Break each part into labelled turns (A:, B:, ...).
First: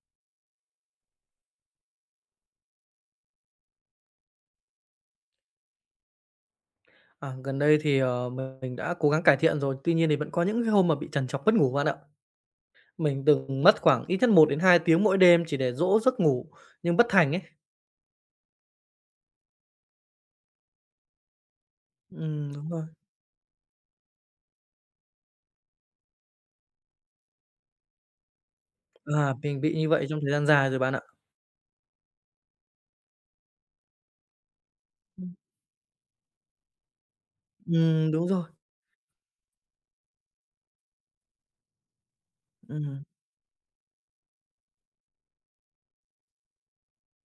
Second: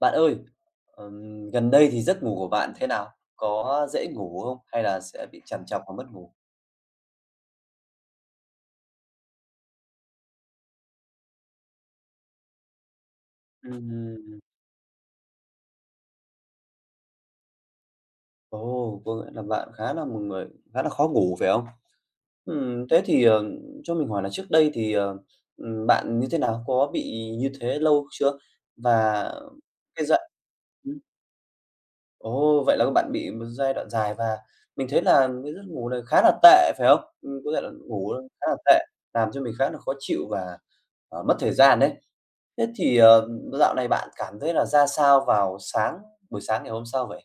A: Bạn ơi, gần đây thì giấc ngủ của bạn thế nào? Có dễ ngủ không? Hay là sẽ bị trằn trọc và mất ngủ?
B: À, gần đây thì, ờ, Mình đã cố gắng cải thiện rồi, tuy nhiên thì vẫn có những cái hôm mà bị trằn trọc mất ngủ bạn ạ. Mình từng mất khoảng ít nhất
A: Ừm,
B: một đến hai tiếng mỗi đêm chỉ để dỗ giấc ngủ nhưng bất thành ấy.
A: Ồ, có nghĩa là bạn khá là một người khá là khó ngủ, phải không?
B: Đúng rồi.
A: Thế thì, cho mình hỏi là trước đây thì, bạn như thế nào? Có bị như thế lâu chưa? Và
B: À, mình bị như
A: cái
B: vậy
A: giai
B: trong thời gian dài rồi bạn ạ.
A: Ồ, vậy là các bạn bị một giai đoạn dài và mình thấy là cái giấc ngủ này khá là tệ, phải không? Có giai đoạn ngủ
B: Đúng rồi.
A: khá là tệ, làm cho mình khá là khó chịu và, mất thời gian đấy. Thế thì,
B: Ừm.
A: dạo này bạn cảm thấy là ra sao vào buổi sáng ngày hôm sau vậy?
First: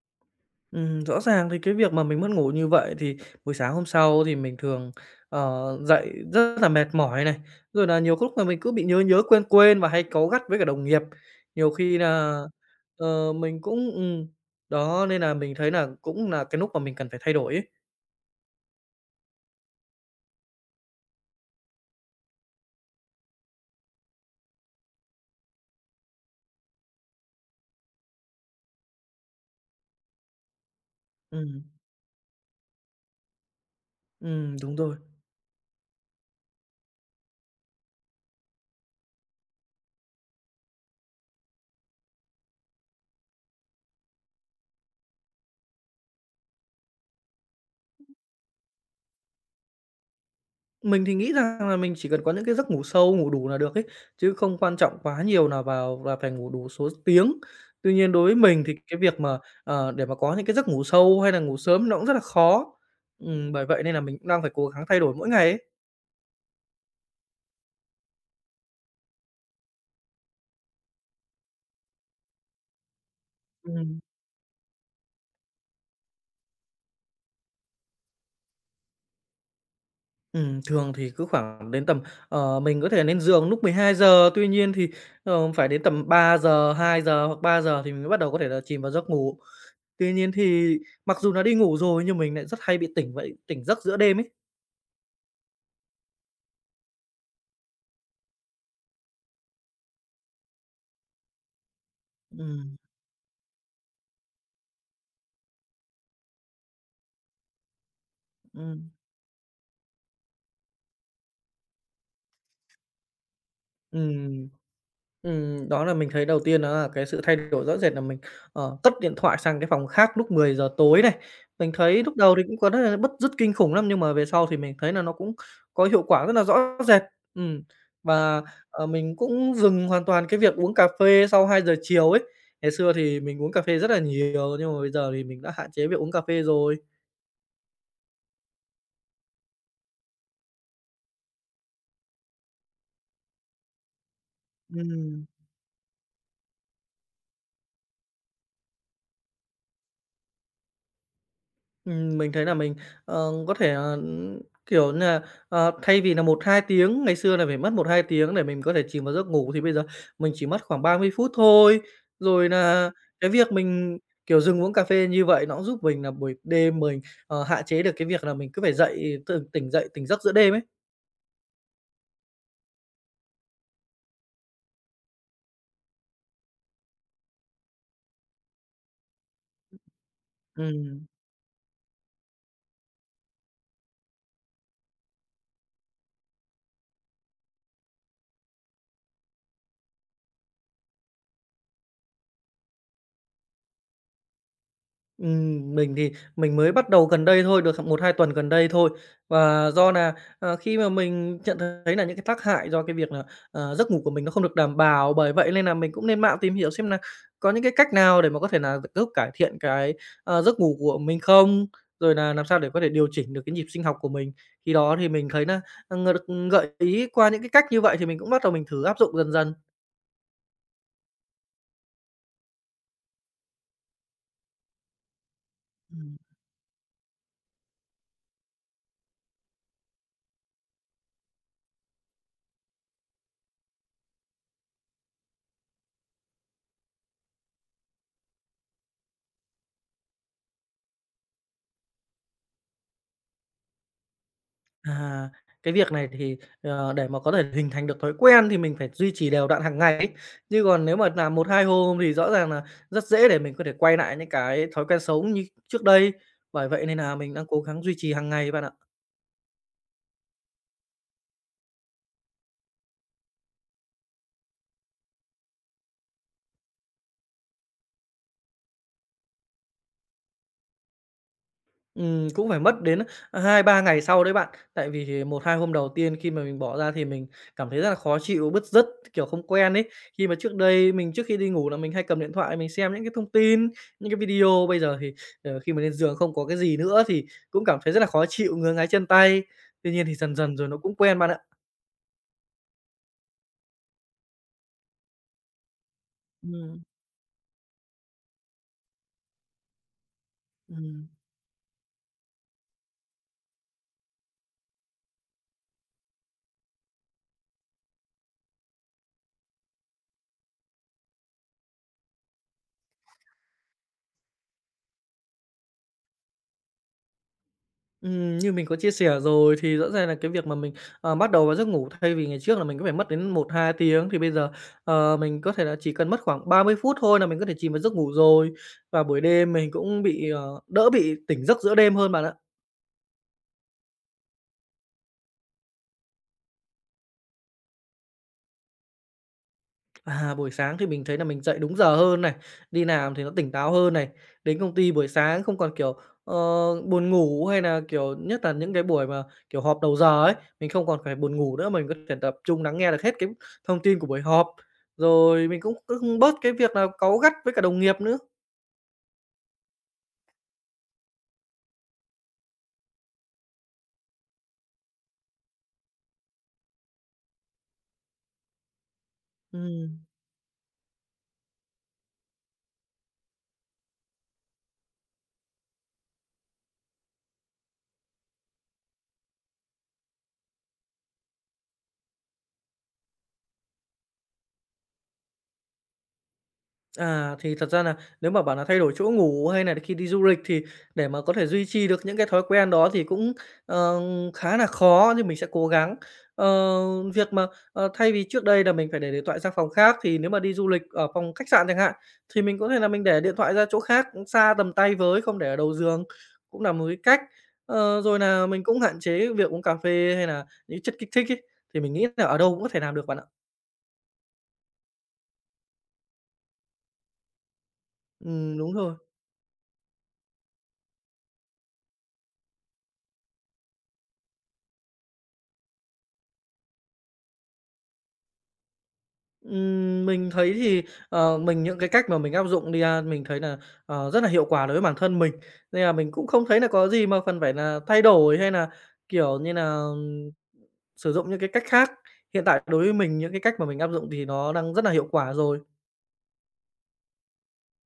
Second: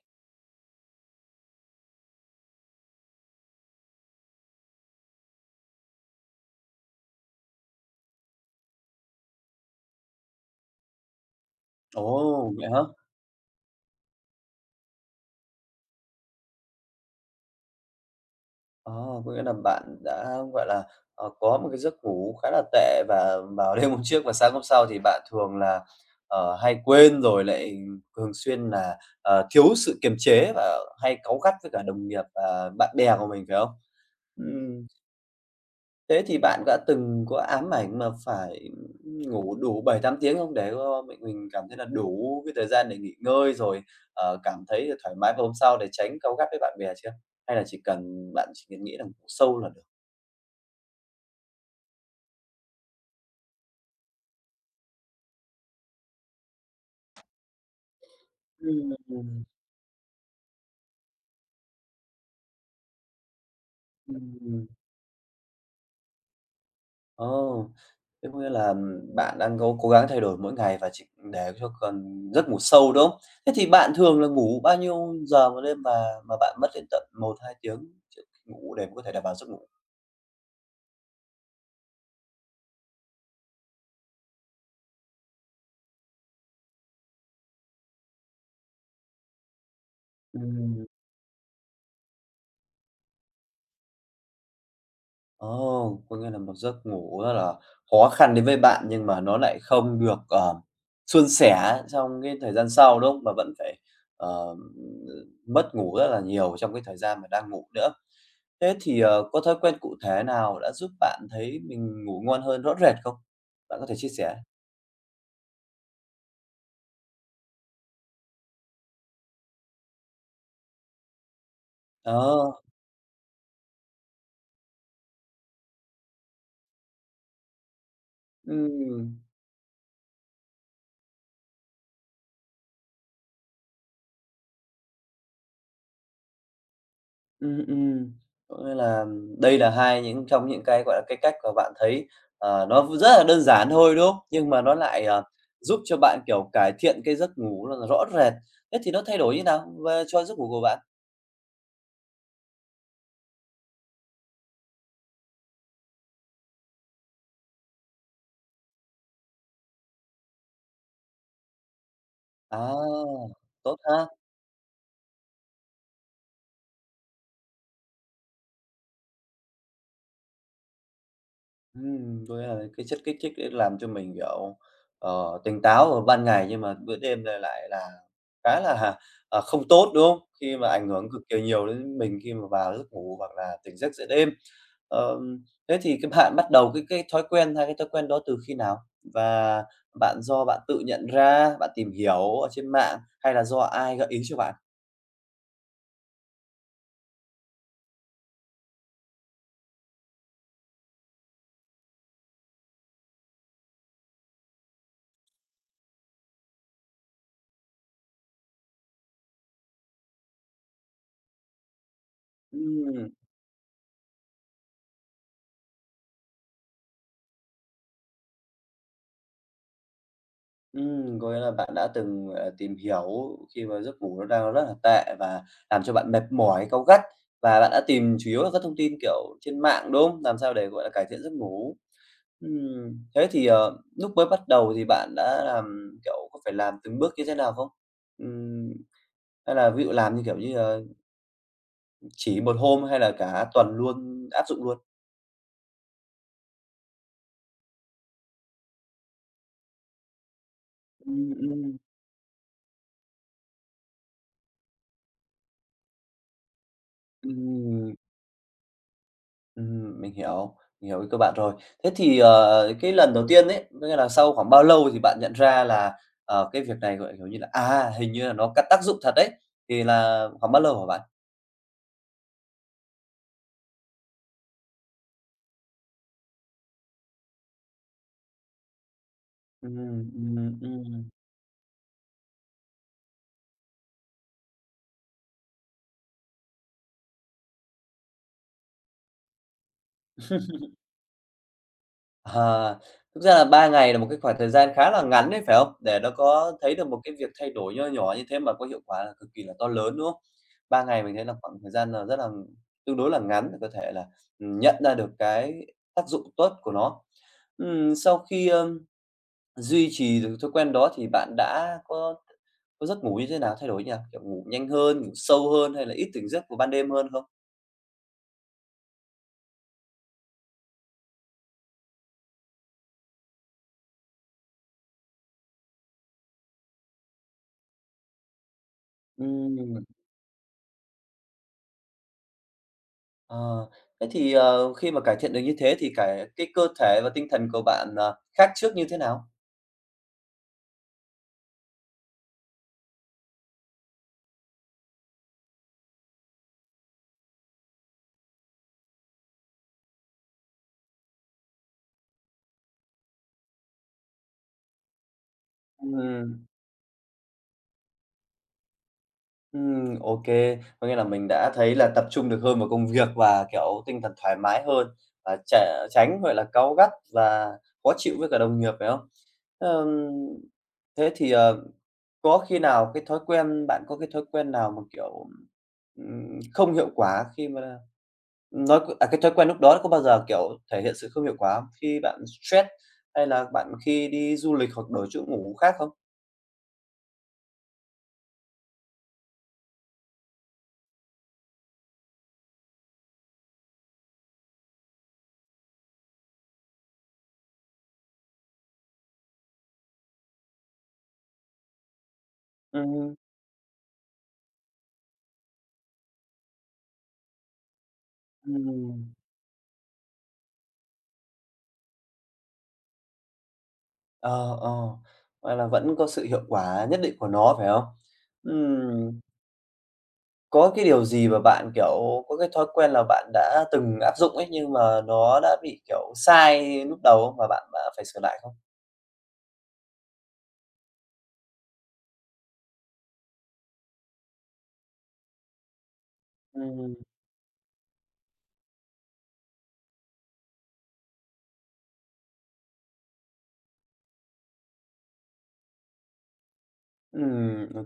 B: Rõ ràng thì cái việc mà mình mất ngủ như vậy thì buổi sáng hôm sau thì mình thường, ờ, dậy rất là mệt mỏi này, rồi là nhiều lúc là mình cứ bị nhớ nhớ, quên quên và hay cáu gắt với cả đồng nghiệp. Nhiều khi là
A: Ồ, vậy hả?
B: mình cũng đó, nên là mình thấy là cũng là cái núc mà mình cần phải thay đổi ấy.
A: Ờ, có nghĩa là bạn đã, gọi là, có một cái giấc ngủ khá là tệ và vào đêm hôm trước và sáng hôm sau thì bạn thường là, hay quên rồi lại thường xuyên là, thiếu sự kiềm chế và hay cáu gắt
B: Ừm,
A: với cả đồng nghiệp và bạn bè của mình, phải không?
B: đúng
A: Ừm.
B: rồi.
A: Thế thì bạn đã từng có ám ảnh mà phải ngủ đủ 7-8 tiếng không? Để cho mình cảm thấy là đủ cái thời gian để nghỉ ngơi rồi, cảm thấy thoải mái và hôm sau để tránh cáu gắt với bạn bè chưa? Hay là chỉ cần nghĩ là ngủ sâu là được?
B: Mình thì nghĩ rằng là mình chỉ cần có những cái giấc ngủ sâu, ngủ đủ là được ấy, chứ không quan trọng quá nhiều là vào là phải ngủ đủ số tiếng. Tuy nhiên đối với mình thì
A: Ừm,
B: cái việc mà,
A: ừm.
B: để mà có những cái giấc ngủ sâu hay là ngủ sớm nó cũng rất là khó. Bởi vậy nên là mình cũng đang phải cố gắng thay đổi mỗi ngày ấy.
A: Ồ, thế có nghĩa là bạn đang cố cố gắng thay đổi mỗi ngày và chỉ để cho cần giấc ngủ sâu, đúng không? Thế thì bạn
B: Ừm.
A: thường là ngủ bao nhiêu giờ một đêm và mà bạn mất đến tận 1-2 tiếng trước khi ngủ để có thể đảm bảo giấc ngủ?
B: Thường thì cứ khoảng đến tầm mình có thể lên giường lúc 12 giờ tuy nhiên thì, phải đến tầm 3 giờ, giờ hoặc ba giờ thì mình mới bắt đầu có thể là chìm vào giấc ngủ. Tuy nhiên thì
A: Ừm.
B: mặc dù là đi ngủ rồi nhưng mình lại rất hay bị tỉnh giấc giữa đêm ấy.
A: Ồ, có nghĩa là một giấc ngủ rất là khó khăn đến với bạn nhưng mà nó lại không được, suôn sẻ trong cái thời gian
B: Ừm,
A: sau, đúng không? Mà vẫn phải, ờ, mất ngủ rất là nhiều trong cái thời gian mà đang ngủ nữa. Thế
B: ừm,
A: thì, có thói quen cụ thể nào đã giúp bạn thấy mình ngủ ngon hơn rõ rệt không? Bạn có thể chia sẻ?
B: ừm, ừm, đó là mình thấy đầu tiên đó là cái sự thay đổi rõ rệt là mình, cất điện thoại sang cái phòng khác lúc 10 giờ tối này. Mình thấy lúc đầu thì
A: Ờ,
B: cũng có rất là bứt rứt kinh khủng lắm, nhưng mà về sau thì mình thấy là nó cũng có hiệu quả rất là rõ rệt. Ừm, và, mình
A: ừm.
B: cũng dừng hoàn toàn cái việc uống cà phê sau 2 giờ chiều ấy. Ngày xưa thì mình uống cà phê rất là nhiều, nhưng mà bây giờ thì mình đã hạn chế việc uống cà phê rồi.
A: Ừm, ừm. Có nghĩa là đây là hai những trong những cái, gọi là, cái cách mà bạn thấy, nó rất là đơn giản thôi, đúng không? Nhưng mà nó lại,
B: Ừm.
A: giúp cho bạn, kiểu, cải thiện cái giấc ngủ là rõ rệt. Thế thì nó thay đổi như nào về cho giấc ngủ của bạn?
B: Mình thấy là mình, có thể, kiểu như nà, thay vì là một hai tiếng, ngày xưa là phải mất một hai tiếng để mình có thể chìm vào giấc ngủ thì bây giờ mình chỉ mất khoảng 30 phút thôi. Rồi là
A: À,
B: cái việc
A: tốt
B: mình,
A: ha!
B: kiểu, dừng uống cà phê như vậy nó cũng giúp mình là buổi đêm mình, hạn chế được cái việc là mình cứ phải dậy, tỉnh giấc giữa đêm ấy.
A: Có nghĩa là cái chất kích thích đấy làm cho mình, kiểu, tỉnh táo vào ban ngày nhưng mà bữa đêm là lại là khá là, không tốt, đúng không? Khi mà ảnh
B: Ừm.
A: hưởng cực kỳ nhiều đến mình khi mà vào giấc ngủ hoặc là tỉnh giấc giữa đêm. Thế thì cái bạn bắt đầu cái thói quen hai cái thói quen đó từ khi nào? Và bạn do bạn tự nhận ra, bạn tìm hiểu ở trên mạng hay là do ai gợi ý cho bạn?
B: Mình mới bắt đầu gần đây thôi, được một hai tuần gần đây thôi. Và do là khi mà mình nhận thấy là những cái tác hại do cái việc là, giấc ngủ của mình nó không được đảm bảo, bởi vậy nên là mình cũng lên mạng tìm hiểu xem là có những cái cách nào để mà có thể là giúp cải thiện cái, giấc ngủ của mình không? Rồi là làm sao để có thể điều
A: Ừm.
B: chỉnh được cái nhịp sinh học của mình. Khi đó thì mình thấy là ờ, gợi ý qua những cái cách như vậy thì mình cũng bắt đầu thử áp dụng dần dần.
A: Có nghĩa là bạn đã từng, gọi là, tìm hiểu khi mà giấc ngủ nó đang rất là tệ và làm cho bạn mệt mỏi, cáu gắt và bạn đã tìm chủ yếu là các thông tin, kiểu, trên mạng, đúng không? Làm sao để, gọi là, cải thiện giấc ngủ. Thế thì, lúc mới bắt đầu thì bạn đã làm, kiểu, có phải làm từng bước như thế nào không? Ừm, hay là ví dụ làm như, kiểu như, chỉ một hôm hay là cả tuần luôn, áp dụng luôn?
B: À, cái việc này thì, để mà có thể hình thành được thói quen thì mình phải duy trì đều đặn hàng ngày ấy. Chứ còn nếu mà
A: Ừm,
B: làm một 2
A: ừm,
B: hôm thì rõ ràng là rất dễ để mình có thể quay lại những cái thói quen xấu như trước đây. Bởi vậy nên là mình đang cố gắng
A: ừm.
B: duy trì hàng ngày bạn ạ.
A: Ừm, mình hiểu, mình hiểu ý các bạn rồi. Thế thì, cái lần đầu tiên ấy, có nghĩa là sau khoảng bao lâu thì bạn nhận ra là, cái việc này, kiểu như là, à, hình như là nó có tác dụng thật đấy, thì là khoảng bao lâu hả bạn?
B: Cũng phải mất đến hai ba ngày sau đấy bạn. Tại vì thì 1, 2 hôm đầu tiên khi mà mình bỏ ra thì mình cảm thấy rất là khó chịu, bứt rứt, kiểu, không quen ấy.
A: Ừm,
B: Khi
A: ừm,
B: mà trước đây
A: ừm.
B: mình trước khi đi ngủ là mình hay cầm điện thoại mình xem những cái thông tin, những cái video, bây giờ thì, khi mà lên giường không có cái gì nữa thì cũng cảm thấy rất là khó chịu, ngứa ngáy chân tay. Tuy nhiên thì dần dần rồi nó cũng quen bạn ạ.
A: À, thực ra là 3 ngày là một cái khoảng thời gian khá là ngắn đấy, phải không? Để nó có thấy
B: Ừm,
A: được một cái việc thay đổi nho nhỏ như thế mà có hiệu quả là cực kỳ là to lớn, đúng không? 3 ngày
B: ừm.
A: mình thấy là khoảng thời gian là rất là tương đối là ngắn để có thể là, nhận ra được cái tác dụng tốt của nó. Sau khi, duy trì được thói quen đó thì bạn đã có giấc ngủ như thế nào thay đổi nhỉ? Kiểu, ngủ nhanh hơn, ngủ sâu hơn hay là ít tỉnh giấc vào ban đêm hơn không?
B: Như mình có chia sẻ rồi thì rõ ràng là cái việc mà mình, bắt đầu vào giấc ngủ thay vì ngày trước là mình có phải mất đến một hai tiếng thì bây giờ, mình có thể là chỉ cần mất khoảng 30 phút thôi là mình có thể chìm vào giấc ngủ rồi. Và buổi đêm mình
A: Ừm.
B: cũng bị, đỡ bị tỉnh giấc giữa đêm hơn bạn ạ.
A: Ờ, thế thì, khi mà cải thiện được như thế thì cái cơ thể và tinh thần của bạn, khác trước như thế nào?
B: À, buổi sáng thì mình thấy là mình dậy đúng giờ hơn này, đi làm thì nó tỉnh táo hơn này, đến công ty buổi sáng không còn, kiểu, ờ, buồn ngủ hay là, kiểu, nhất là những cái buổi mà, kiểu, họp đầu giờ ấy, mình không còn phải buồn ngủ nữa, mình có thể tập trung lắng nghe được hết cái thông tin của buổi họp. Rồi mình cũng cũng bớt
A: Ừm.
B: cái việc là cáu gắt với cả đồng nghiệp nữa.
A: Ô kê. Có nghĩa là mình đã thấy là tập trung được hơn vào công việc và, kiểu, tinh thần thoải mái hơn và chả tránh, gọi là, cáu gắt và khó chịu với cả đồng nghiệp, phải không?
B: Ừm.
A: Ờm, Thế thì, có khi nào cái thói quen bạn có cái thói quen nào mà, kiểu, không hiệu quả khi mà cái thói quen lúc đó có bao giờ, kiểu, thể hiện sự không hiệu quả không? Khi bạn stress hay là bạn khi đi du lịch hoặc đổi chỗ ngủ khác không?
B: À, thì thật ra là nếu mà bảo nà thay đổi chỗ ngủ hay là khi đi du lịch thì để mà có thể duy trì được những cái thói quen đó thì cũng, ờ, khá là khó, nhưng mình sẽ cố gắng. Ờ, việc mà, thay vì trước đây là mình phải để điện thoại sang phòng khác thì nếu mà đi du lịch ở phòng khách sạn chẳng hạn, thì mình có thể là mình
A: Ừm,
B: để điện thoại ra chỗ khác, xa tầm tay với, không để ở đầu giường, cũng là một cái cách. Ờ, rồi là mình cũng
A: ừm.
B: hạn chế việc uống cà phê hay là những chất kích thích ấy, thì mình nghĩ là ở đâu cũng có thể làm được bạn ạ.
A: Ờ, ờ, vậy là vẫn có sự hiệu quả nhất định của nó, phải không?
B: Đúng rồi.
A: Ừm, có cái điều gì mà bạn, kiểu, có cái thói quen là bạn đã từng áp dụng ấy, nhưng mà nó đã bị, kiểu, sai lúc đầu không? Và bạn đã phải sửa lại không?
B: Mình thấy thì, những cái cách mà mình áp dụng đi ha, mình thấy là rất là hiệu quả đối với bản thân mình, nên là mình cũng không thấy là có
A: Ừm,
B: gì mà cần phải là thay đổi hay là kiểu như là sử dụng những cái cách khác. Hiện tại đối với mình những cái cách mà mình áp dụng thì nó đang rất là hiệu quả rồi.
A: ừm, ô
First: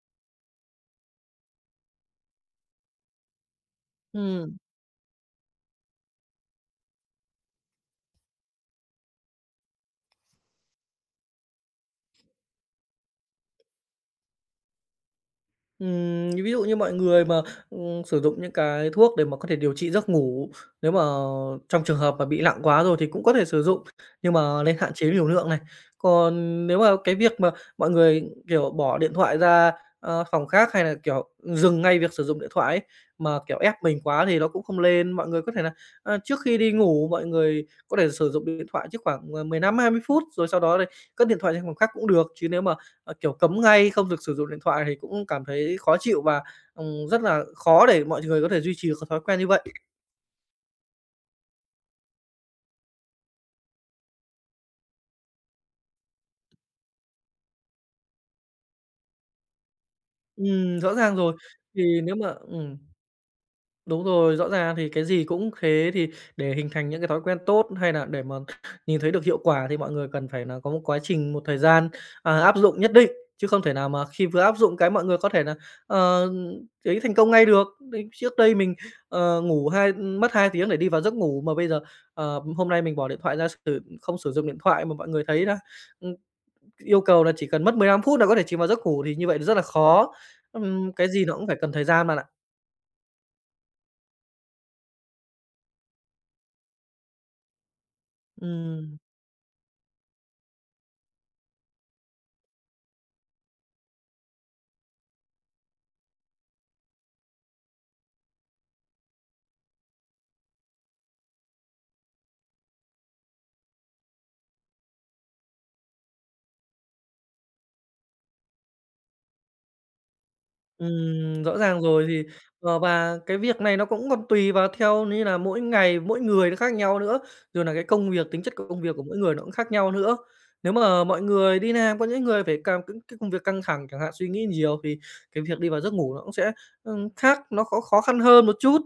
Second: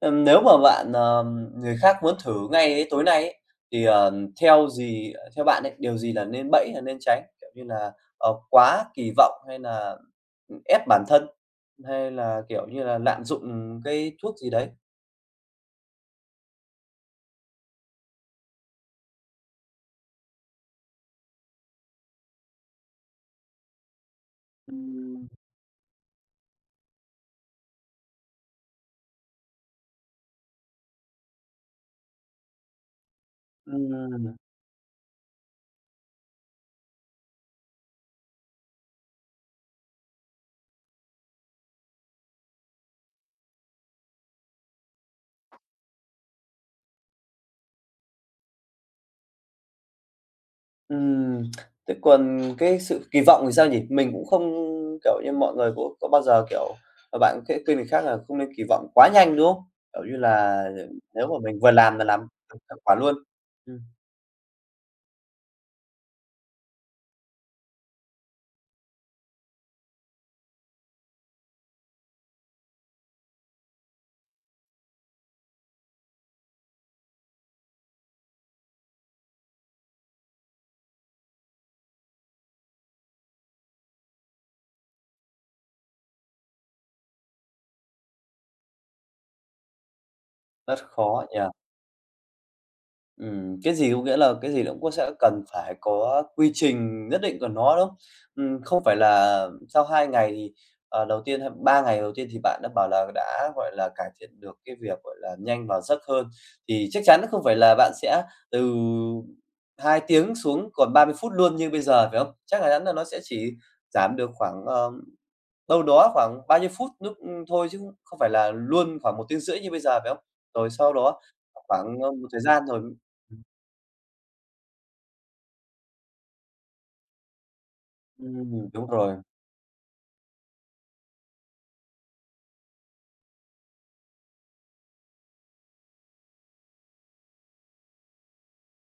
A: Nếu mà bạn, ờ người khác muốn thử ngay ấy, tối nay ấy, thì,
B: Ừm.
A: theo bạn ấy, điều gì là là nên tránh? Kiểu như là, quá kỳ vọng hay là, ép bản thân? Hay là, kiểu như là, lạm dụng cái thuốc gì đấy?
B: Ví dụ như mọi người mà, sử dụng những cái thuốc để mà có thể điều trị giấc ngủ, nếu mà trong trường hợp mà bị nặng quá rồi thì cũng có thể sử dụng, nhưng mà nên hạn chế
A: Ừm.
B: liều lượng này. Còn nếu mà cái việc mà mọi người, kiểu, bỏ điện thoại ra, phòng khác hay là, kiểu, dừng ngay việc sử dụng điện thoại ấy, mà, kiểu, ép mình
A: Ừm,
B: quá thì nó cũng không lên. Mọi người có thể là, trước khi đi ngủ mọi người có thể sử dụng điện thoại trước khoảng, 15 20 phút, rồi sau đó thì cất điện thoại sang phòng khác cũng được. Chứ nếu mà kiểu, cấm ngay không được sử dụng điện thoại thì cũng cảm thấy khó chịu và, rất là khó để mọi người có thể duy trì được cái thói quen như vậy.
A: ừm. Thế còn cái sự kỳ vọng thì sao nhỉ? Mình cũng không kiểu như, mọi người cũng có bao giờ, kiểu, bạn khẽ khuyên người khác là không nên kỳ vọng quá nhanh, đúng không? Kiểu như là,
B: Rõ ràng
A: nếu mà
B: rồi.
A: mình vừa làm
B: Thì
A: là
B: nếu
A: làm
B: mà
A: được thành quả luôn. Ừm,
B: đúng rồi, rõ ràng thì cái gì cũng thế, thì để hình thành những cái thói quen tốt hay là để mà nhìn thấy được hiệu quả thì mọi người cần phải là có một quá trình, một thời gian, à, áp dụng nhất định, chứ không thể nào mà khi vừa áp dụng cái mọi người có thể là ờ, thấy thành công ngay được. Đấy, trước đây mình, ngủ hai mất 2 tiếng để đi vào giấc ngủ mà bây giờ, hôm nay mình bỏ điện thoại ra không sử dụng điện thoại mà mọi người thấy là, ừm, yêu cầu là chỉ cần mất 15 phút là có thể chìm vào giấc ngủ thì như vậy rất là khó.
A: rất
B: Cái
A: khó
B: gì nó
A: nhỉ?
B: cũng phải cần thời gian bạn ạ.
A: Cái gì cũng nghĩa là cái gì nó cũng có sẽ cần phải có quy trình nhất định của nó, đúng không? Không phải
B: Ừm.
A: là sau 2 ngày thì, đầu tiên hay 3 ngày đầu tiên thì bạn đã bảo là đã, gọi là, cải thiện được cái việc, gọi là, nhanh và giấc hơn, thì chắc chắn không phải là bạn sẽ từ 2 tiếng xuống còn 30 phút luôn như bây giờ, phải không? Chắc chắn là nó sẽ chỉ giảm được khoảng, đâu đó khoảng bao nhiêu phút lúc thôi chứ không không phải là luôn khoảng một tiếng rưỡi như bây giờ, phải không? Rồi sau đó
B: Rõ ràng
A: khoảng,
B: rồi thì,
A: một thời gian rồi.
B: và cái việc này nó cũng còn tùy vào theo như là mỗi ngày, mỗi người nó khác nhau nữa, rồi là cái công việc, tính chất của công
A: Đúng
B: việc của
A: rồi,
B: mỗi người nó cũng khác nhau nữa. Nếu mà mọi người đi làm, có những người phải càm cái công việc căng thẳng chẳng hạn, suy nghĩ nhiều thì cái việc đi vào giấc ngủ nó cũng sẽ, khác, nó khó khó khăn hơn một chút.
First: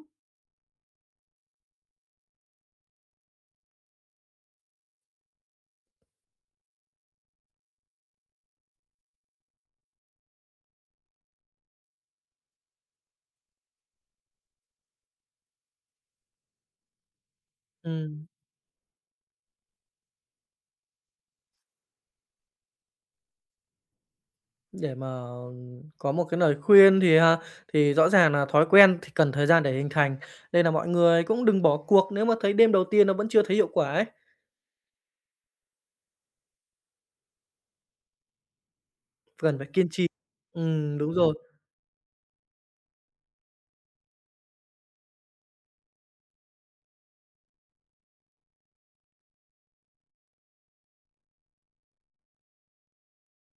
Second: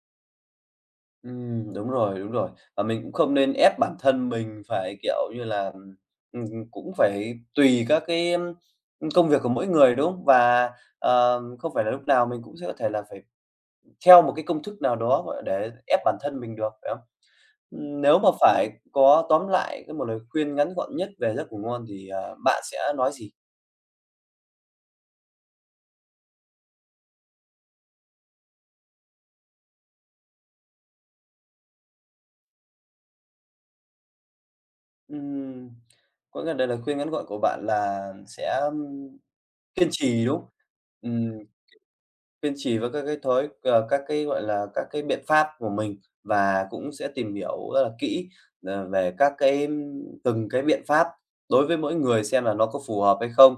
A: đúng rồi, đúng rồi. Và mình cũng không nên ép bản thân mình phải, kiểu như là, cũng phải tùy các cái, công việc của mỗi người, đúng không? Và, không phải là lúc nào mình cũng sẽ có thể là phải theo một cái công thức nào đó, gọi là, để ép bản thân mình được, phải không? Nếu
B: Ừm,
A: mà phải có tóm lại cái một lời khuyên ngắn gọn nhất về giấc ngủ ngon thì, bạn sẽ nói gì?
B: để mà có một cái lời khuyên thì, thì rõ ràng là thói quen thì cần thời gian để hình thành, nên là mọi người cũng đừng bỏ cuộc nếu mà thấy đêm đầu tiên nó vẫn chưa thấy hiệu quả ấy.
A: Ừm, có nghĩa là lời khuyên ngắn gọn của bạn là sẽ,
B: Cần phải
A: kiên
B: kiên trì.
A: trì, đúng không?
B: Đúng rồi.
A: Ừm. Kiên trì với các các cái, gọi là, các cái biện pháp của mình và cũng sẽ tìm hiểu rất là kỹ, về các cái từng cái biện pháp đối với mỗi người xem là nó có phù hợp hay không.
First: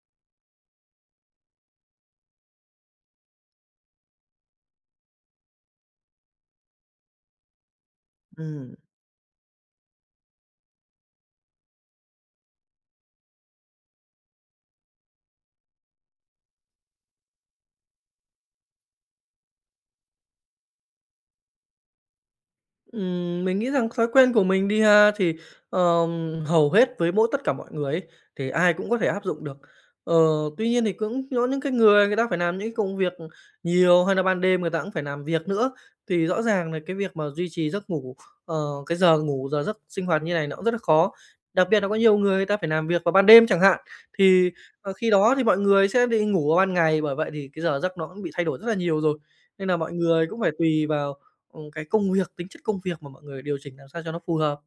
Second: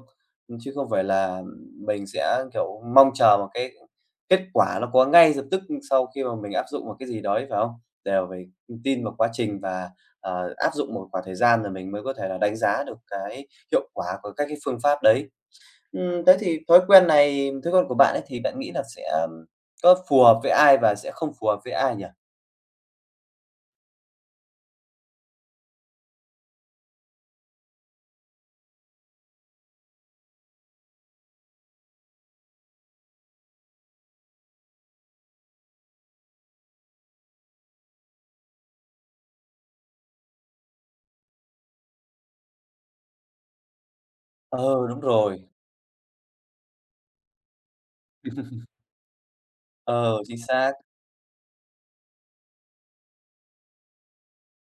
A: Chứ không phải là mình sẽ, kiểu, mong chờ một cái kết quả nó có ngay lập tức sau khi mà mình áp dụng một cái gì đấy, phải không? Đều phải
B: Ừm.
A: tin vào quá trình và, áp dụng một khoảng thời gian rồi mình mới có thể là đánh giá được cái hiệu quả của các cái phương pháp đấy. Thế thì thói quen của bạn ấy thì bạn nghĩ là sẽ có phù hợp với ai và sẽ không phù hợp với ai nhỉ?
B: Mình nghĩ rằng thói quen của mình đi ha, thì, hầu hết với mỗi tất cả mọi người ấy, thì ai cũng có thể áp dụng được. Ờ, Tuy nhiên thì cũng có những cái người người ta phải làm những cái công việc nhiều, hay là ban đêm người ta cũng phải làm việc nữa, thì rõ ràng là cái việc mà duy trì giấc ngủ, ờ, cái giờ ngủ, giờ giấc sinh hoạt như này nó cũng rất là khó. Đặc biệt là có nhiều người người ta phải làm việc vào ban đêm chẳng hạn, thì,
A: Ờ, đúng
B: khi đó
A: rồi,
B: thì mọi người sẽ đi ngủ vào ban ngày, bởi vậy thì cái giờ giấc nó cũng bị thay đổi rất là nhiều rồi. Nên là mọi
A: ờ,
B: người
A: chính
B: cũng phải
A: xác.
B: tùy vào Ừ, cái công việc, tính chất công việc mà mọi người điều chỉnh làm sao cho nó phù hợp.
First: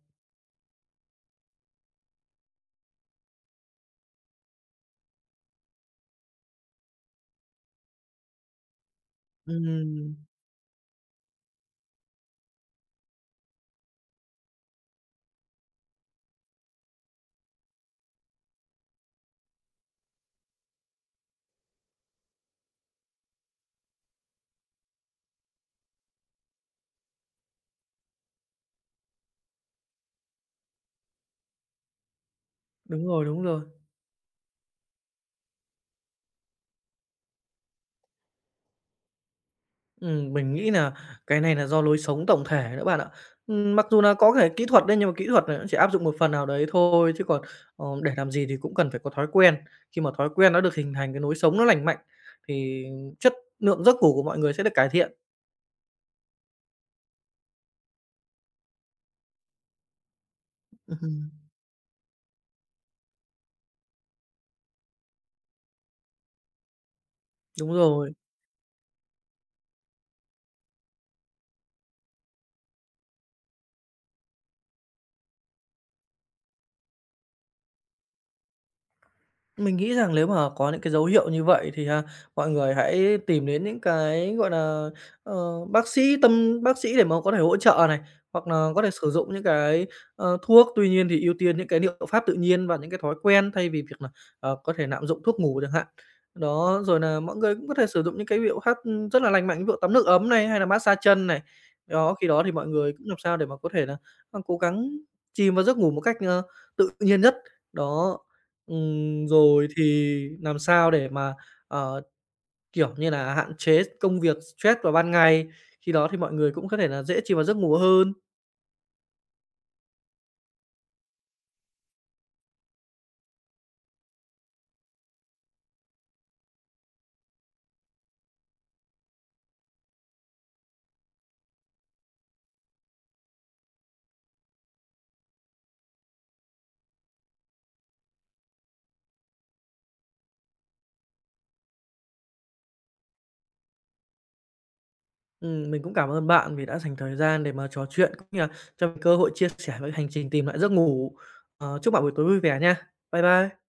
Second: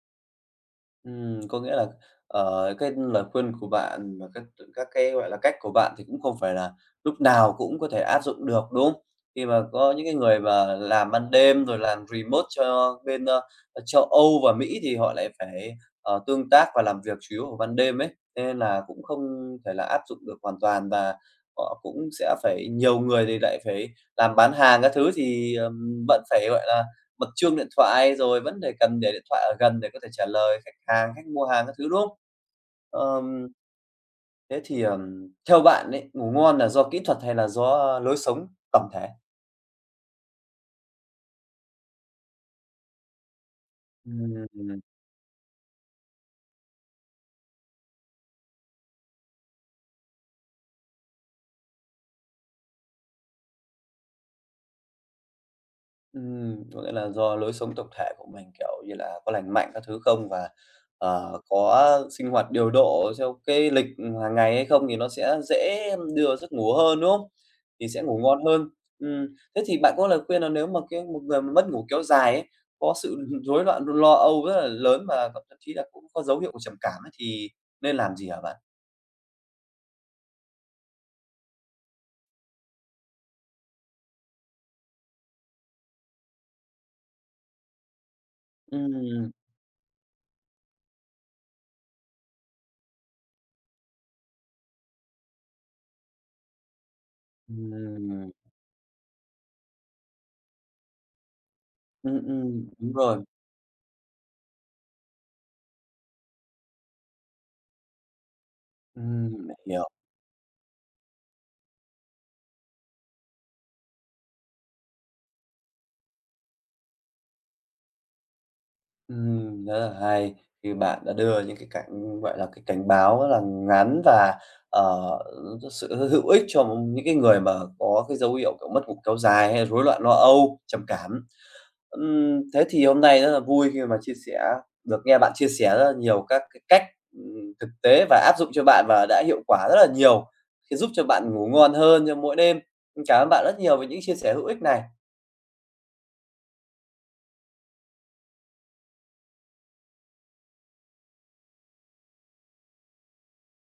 A: Có nghĩa là, cái lời khuyên của bạn và các cái, gọi là, cách của bạn thì cũng không phải là lúc nào cũng có thể áp dụng được, đúng không? Khi mà có những cái
B: Ừm,
A: người mà làm ban đêm rồi làm remote cho bên, châu Âu và Mỹ thì họ lại phải, tương tác và làm việc chủ yếu vào ban đêm ấy, thế nên là cũng không thể là áp dụng được hoàn toàn và họ cũng sẽ phải nhiều người thì lại phải làm bán hàng các thứ thì, vẫn phải, gọi là, bật chuông điện thoại, rồi vẫn để cần để điện thoại ở gần để có thể trả lời khách hàng, khách mua hàng các thứ, đúng không?
B: đúng rồi, đúng
A: Ờm,
B: rồi.
A: Thế thì, theo bạn ấy, ngủ ngon là do kỹ thuật hay là do lối sống tổng thể?
B: Mình nghĩ là cái này là do lối sống tổng thể nữa bạn ạ. Mặc dù là có thể kỹ
A: Ừm.
B: thuật đấy, nhưng mà kỹ thuật này nó chỉ áp dụng một phần nào đấy thôi, chứ còn, để làm gì thì cũng cần phải có thói quen. Khi mà thói quen nó được hình thành, cái lối sống nó lành mạnh thì chất lượng giấc ngủ của mọi người sẽ được cải thiện.
A: Có nghĩa là do lối sống tổng thể của mình, kiểu như là, có lành mạnh các thứ không và,
B: Ừm,
A: có sinh hoạt điều độ theo cái lịch hàng ngày hay không thì nó sẽ dễ đưa vào giấc ngủ hơn, đúng không?
B: đúng
A: Thì sẽ
B: rồi.
A: ngủ ngon hơn. Thế thì bạn có lời khuyên là nếu mà cái một người mà mất ngủ kéo dài ấy, có sự rối loạn lo âu rất là lớn và thậm thậm chí là cũng có dấu hiệu của trầm cảm ấy thì nên làm gì hả bạn?
B: Mình nghĩ rằng nếu mà có những cái dấu hiệu như vậy thì ha, mọi người hãy tìm đến những cái, gọi là, bác sĩ bác sĩ để mà có thể hỗ trợ này, hoặc là có thể sử
A: Ừm,
B: dụng những cái, thuốc. Tuy nhiên thì ưu tiên những cái liệu pháp tự nhiên và những cái thói quen thay vì việc là, có thể lạm dụng thuốc ngủ chẳng hạn. Đó, rồi là mọi người cũng có thể sử dụng những
A: ừm,
B: cái liệu pháp, ừ, rất là lành mạnh, ví dụ tắm nước ấm này, hay là massage chân này. Đó, khi đó thì mọi
A: đúng
B: người cũng làm
A: rồi,
B: sao để mà có thể là cố gắng chìm vào giấc ngủ một cách, tự nhiên nhất. Đó, ừm,
A: ừm,
B: rồi
A: hiểu.
B: thì làm sao để mà, ờ, kiểu như là, hạn chế công việc stress vào ban ngày, khi đó thì mọi người cũng có thể là dễ chìm vào giấc ngủ hơn.
A: Rất là hay khi bạn đã đưa những gọi là, cái cảnh báo rất là ngắn và, ờ, rất sự hữu ích cho những cái người mà có cái dấu hiệu, kiểu, mất ngủ kéo dài hay rối loạn lo âu, trầm cảm. Thế thì hôm nay rất là vui khi mà chia sẻ được nghe bạn chia sẻ rất là nhiều các cái cách, thực tế và áp dụng cho bạn và đã hiệu quả rất là nhiều, khi giúp cho bạn ngủ ngon hơn cho mỗi đêm. Cảm ơn bạn rất nhiều về những chia sẻ hữu ích này.
B: Mình cũng cảm ơn bạn vì đã dành thời gian để mà trò chuyện cũng như là cho mình cơ hội chia sẻ với hành trình tìm lại giấc ngủ. Ờ, chúc bạn buổi tối vui vẻ nha. Bye bye.